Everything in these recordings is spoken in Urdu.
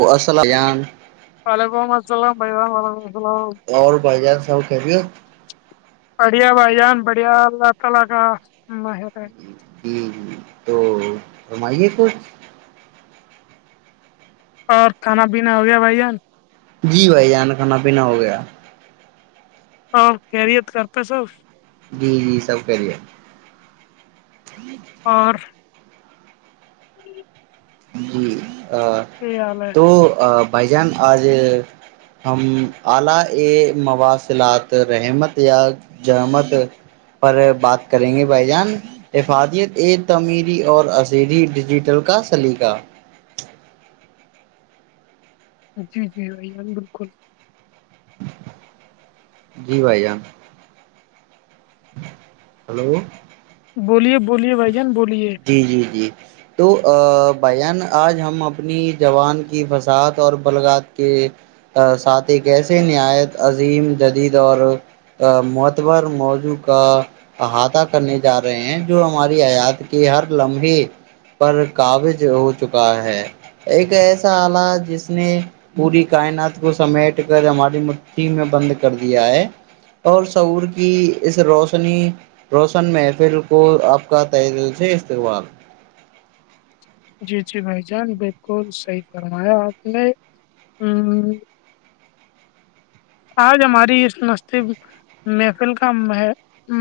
وہسلان وعلیکم السلام بھائی جان وعلیکم السلام اور بھائی جان سب خیریت بڑھیا بھائی جان بڑھیا اللہ تعالا کا مہر ہے تو ہممائیے کچھ اور کھانا پینا ہو گیا بھائی جان جی بھائی یہان کھانا پینا ہو گیا اور کیریت کرتے سب جی جی سب کریے اور جی چیالے تو بھائی جان آج ہم اعلی یہ مواصلات رحمت یا جہمت پر بات کریں گے بھائی جان افادیت ایک تمیری اور عزری ڈیجیٹل کا سلیقہ جی جی بھان بالکل جی بھائی جان ہلو بولیے بولیے بھ جان بولیے جی جی جی تو بان آج ہم اپنی زبان کی فساعات اور بلگات کہ ساتھ ہی ایسے نہایت عظیم جدید اور معتبر موضوع کا احاطہ کرنے جا رہے ہیں جو ہماری آیات کہ ہر لمحے پر کاابز ہو چکا ہے ایک ایسا آلہ جس نے پوری کائنات کو سمیٹ کر ہماری مٹھی میں بند کر دیا ہے اور سعور کی اس روشنی روشن محفل کو آپ کا تہل سے استقبال جی جی بھائی جان بالکل صحی فرمایا آپ نے آج ہماری اس مس محفل کا م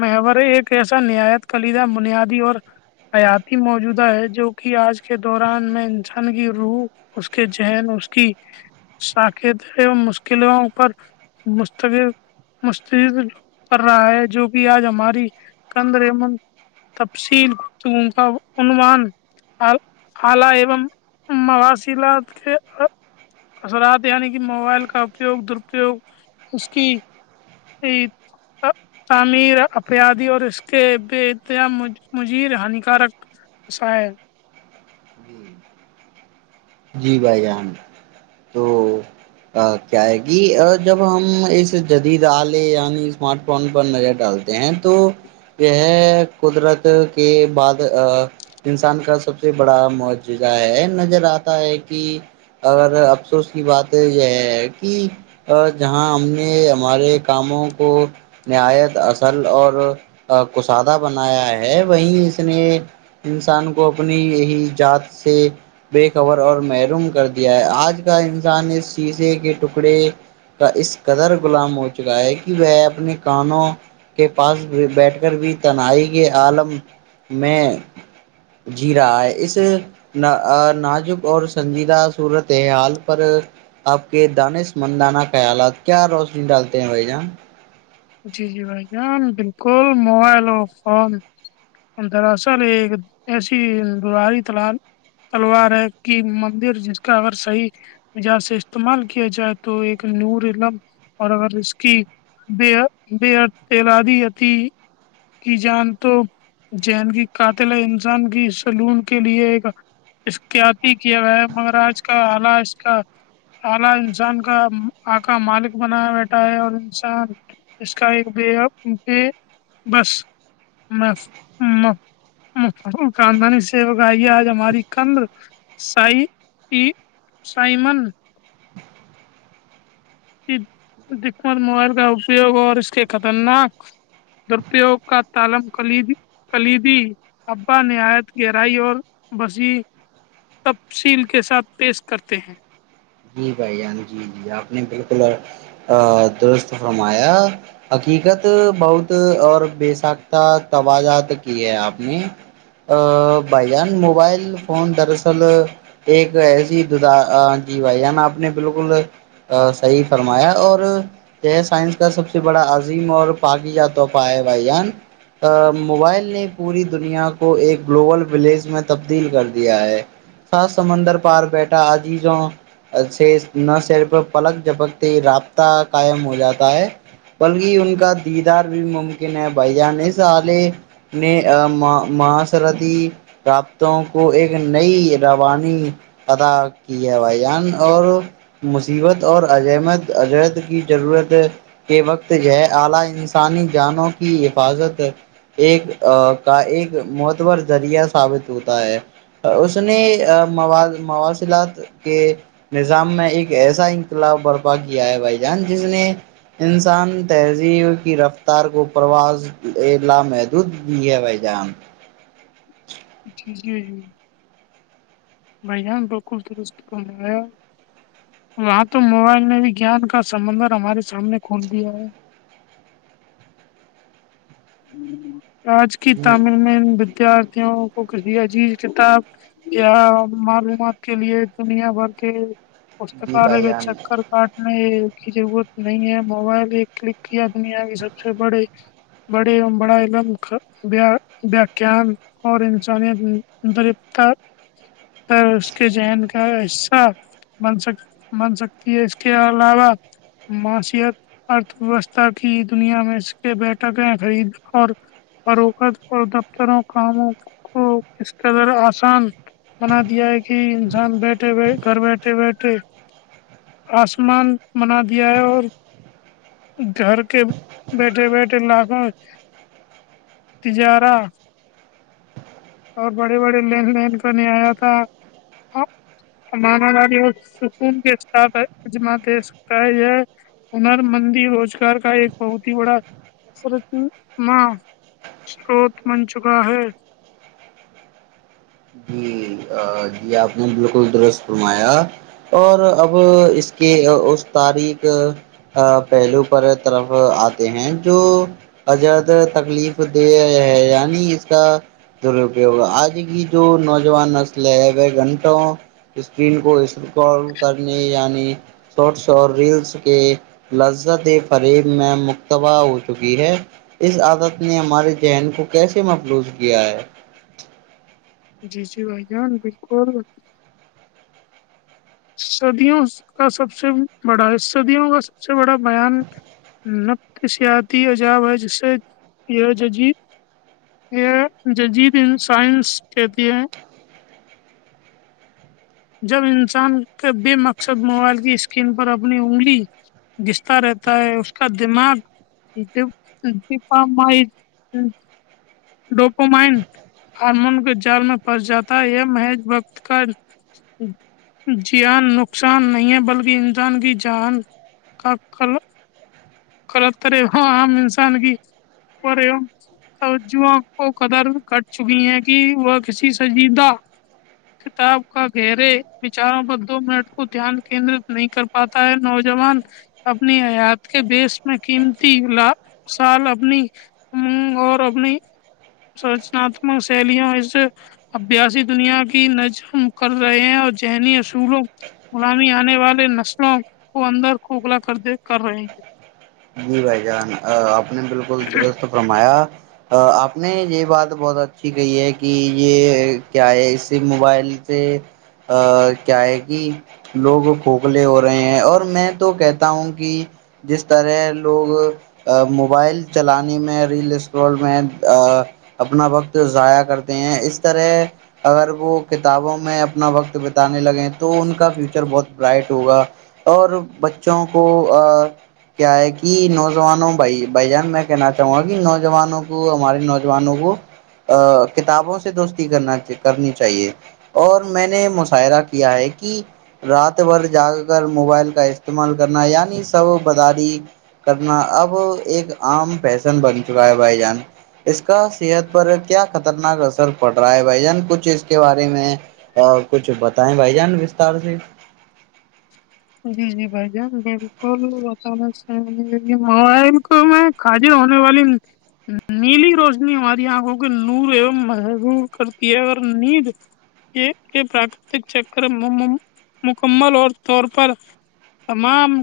محور ایک ایسا نہایت کلیدہ بنیادی اور حیاتی موجودہ ہے جو کہ آج کے دوران میں انسان کی روح اس کے ذہن اس کی سااکیت مشکلوں پر مستقل مستد رہا ہے جو کہ آج ہماری کند رمن تفصیل گفتگوں کا عوان آ آلہ مواصلات کے اثرات یعنی کہ موبائل کا اپیوگ درپیوگ اس کی ہاں تعمیر ایادی اور اس کے بے اتیاام مجیر ہانیکارک شاید جی بھائی جان تو کیا ہے کہ جب ہم اس جدید آلے یعنی اسمارٹ فون پر نظر ڈالتے ہیں تو یہ قدرت کے بعد انسان کا سب سے بڑا معجرہ ہے نظر آتا ہے کہ اگر افسوس کی بات یہ ہے کہ ا جہاں ہم نے ہمارے کاموں کو نایت اصل اور کسادہ بنایا ہے وہیں اس نے انسان کو اپنی یہی جذات سے کور اور محروم کر دیا ہے آج کا انسان اس شیزے کے ٹکڑے کا اس قدر غلام ہو چکا ہے کہ وہ اپنے کانوں کے پاس بیٹھ کر بھی تنہائی کے عالم میں جیرا ہے اس ناچ اور سنجیدہ صورت حال پر آپ کے دانش مندانہ خیالات کیا روشنی ڈالتے ہیں بھائی جان جی جی بھائی جان بالکل موبائل اور فون دراصل ایک ایسی دوراری تلال تلوار ہے کہ مندر جس کا اگر صحیح یہاں سے استعمال کیا جائے تو ایک نور لب اور اگر اس کی بےد بےد تعلاادیتی کی جان تو ذین کی قاتل انسان کی سلون کے لیے ایک احتیاطی کیا گیا ہے مگر آج کا آالش کا الہ انسان کا آ کاا مالک بنایا بیٹھا ہے اور انسان اس کا ایک ب بے بس خاندانی سیوک آئیے آج ہماری کند سائی کی سائمن دق مت موبائل کا اپیوگ اور اس کے خطرناک درپیوگ کا تالم کلیی کلیدی ابا نہایت گہرائی اور بسی تفصیل کے ساتھ پیش کرتے ہیں جی بھائی جان جی جی آپ نے بالکل درست فرمایا حقیقت بہت اور بے سختا توجات کی ہے آپ نے بھائی جان موبائل فون دراصل ایک ایسی ددا جی بھائی نا آپ نے بالکل صحیح فرمایا اور یہ سائنس کا سب سے بڑا عظیم اور پاقی تحفہ ہے بھائی جان موبائل نے پوری دنیا کو ایک گلوبل ولیج میں تبدیل کر دیا ہے خاات سمندر پار بیٹھا عزیزوں سے نہ صرف پلک جپکتے رابطہ قائم ہو جاتا ہے بلکہ ان کا دیدار بھی ممکن ہے بھائی جان س والالے نے ما ماسرتی رابطوں کو ایک نئی روانی ادا کی ہے بھائی جان اور مصیبت اور عجمت عجد کی ضرورت [unintelligible] ایک کا ایک معتبور ذریعہ ثابت ہوتا ہے اس نے مو مواصلات کے نظام میں ایک ایسا انقلاب برپا کیا ہے بھائی جان جس نے [unintelligible] انسان تہذیب کی رفتار کو پرواز لامحدود دی ہے بھائی جان جی جی بھیا بالکل درست کرمایا وہاں تو موبائل نے بھی گان کا سمبندر ہمارے سامنے کھول دیا ہے آج کی جی تامل میں ان ودیارتھیوں کو کہیا جیز کتاب یا معلومات کے لیے دنیا بھر کے جی پستکالیہ بھائی کے جان چکر کاٹنے کی ضرورت نہیں ہے موبائل ایک کلک کیا د نہیں آگئی سب سے بڑے بڑے اوم بڑا علم وکھان [unintelligible] اور انسانیت طریفار پر اس کے جین کا حصہ بن سکتی بن سکتی ہے اس کے علاوہ معاشت ارتھ ویوستھا کی دنیا میں اس کے بیٹک ہیں خرید اور فروخت اور دفتروں کاموں کو کس قدر آسان بنا دیا ہے کہ انسان بیٹھے گھر بیٹھے بیٹھے آسمان منا دیا ہے اور [unintelligible] گھر کے بیٹھے بیٹھے لگوں تجارہ اور بڑی بڑی لینڈ لائن پ نہیں آیا تھا ہ مامااری سکون کے اجما دے سکتا ہے یہ ہنر مندی روزگار کا ایک بہت ہی بڑاچ ما سروت بن چکا ہے جی جی آپ نے بالکل درست فرمایا اور اب اس کی اس تاریخ پہلو پر طرف آتے ہیں جو ازاد تکلیف دے ہے یعنی اس کا درپیگ آج کی جو نوجوان نسل ہے وہ گھنٹوں اسکرین کو اس کال کرنے یعنی [unintelligible] شارٹس اور ریلس کے لذت فریب میں مکتبع ہو چکی ہے اس عادت نے ہمارے ذہن کو کیسے مفلوظ کیا ہے جی جی بھائی جان بالکل صدیوں کا سب سے بڑا ہے صدیوں کا سب سے بڑا بیان نفت سیاحتی عجاب ہے جسے یہ ججیر یہ ججید ان سائنس کہتی ہے [unintelligible] جب انسان کا بے مقصد موبائل کی اسکرین پر اپنی انگلی گستتا رہتا ہے اس کا دماغ جپم ڈوپومائن ہارمون کے جال میں پنس جاتا ہے یہ محض بکت کا جان نقصان نہیں ہے بلکہ انسان کی جان کا ک قلطرے ہ عام انسان کی کوو توجو کو قدر کٹ چکی ہیں کہ وہ کسی سنجیدہ کتاب [unintelligible] کا گہرے وچاروں پر دو منٹ کو دھیان کیندرت نہیں کر پاتا ہے نوجوان اپنی حیات کے بیس میں قیمتی لا سال اپنی ہ اور اب نہیں [unintelligible] سچناتمک شیلیاں اس ابیاسی دنیا کی نج کر رہے ہیں اور ذہنی اصولوں غلامی آنے والے نسلوں کو اندر کھکھلا کر د کر رہے ہیں جی بھائی جان آپ نے بالکل درست فرمایا آپ نے یہ بات بہت اچھی کہ ہے کہ یہ کیا ہے اس سے موبائل سے ا کیا ہے کہ لوگ کھوکھلے ہو رہے ہیں اور میں تو کہتا ہوں کہ جس طرح لوگ موبائل چلانے میں ریل اسٹرول میں اپنا وقت ضائع کرتے ہیں اس طرح اگر وہ کتابوں میں اپنا وقت بتانے لگے تو ان کا فیوچر بہت برائٹ ہوگا اور بچوں کو کیا ہے کہ کہ نوجوانوں بھائی بھ جان میں کہنا چاہوں گا کہ نوجوانوں کو ہمارے نوجوانوں کو کتابوں سے دوستی کرنا کرنی چاہیے اور میں نے مظاہرہ کیا ہے کہ رات بھر جا کر موبائل کا استعمال کرنا یعنی سب بازاری کرنا اب ایک عام پیشن بن چکا ہے بھائی جان اس کا صحت پر کیا خطرناک اثر پڑ رہا ہے بھائی جان کچھ اس کے بارے میں اور کچھ بتائیں بھائی جان وستار سے جی جی بھ جان بالکل ب مائ کو میں خادی ہونے والی نیلی روشنی ہماری آنکھوں کے نور ایوم محدور کرتی ہے اگر نیند یہ یہ پراکرتک چکر مکمل اور طور پر پر تمام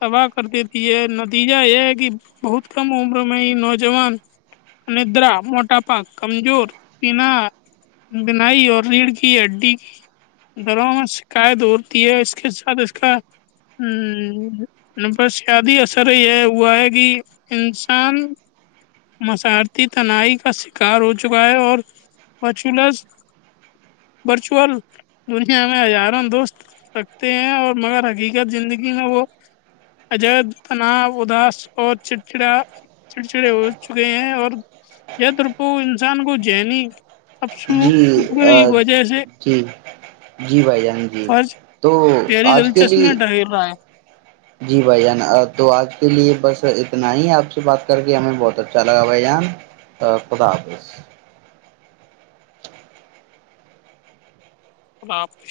تباہ کر دی ت یہ نتیجہ یہ ہے کہ بہت کم عمر میں یہ نوجوان ندرا موٹا پااک کمزور پنا بنائی اور ریڑھ کی ہڈی گروں میں شکایت ہوتی ہے اس کے دس کا ہاں ان پر سیاادی اثر یہ ہے ہوا ہے کہ انسان مسارتی تنائی کا شکار ہو چکا ہے اور وچس ورچوئل دنیا میں ہزارہ دوست ہیں اور مگر حقیقت زندگی میں وہ اجید تناؤ اداس اور چٹڑا چڑچڑے ہو چکے ہیں اور ترپو انسان کو نی جی جی جی بھائی جان جی فرض تو گہری آج کے دلچسپ لیے میں ڈھیر رہا ہے جی بھائی جان تو آج کے لیے بس اتنا ہی آپ سے بات کر کے ہمیں بہت اچھا لگا بھائی جان خدپس اللہپش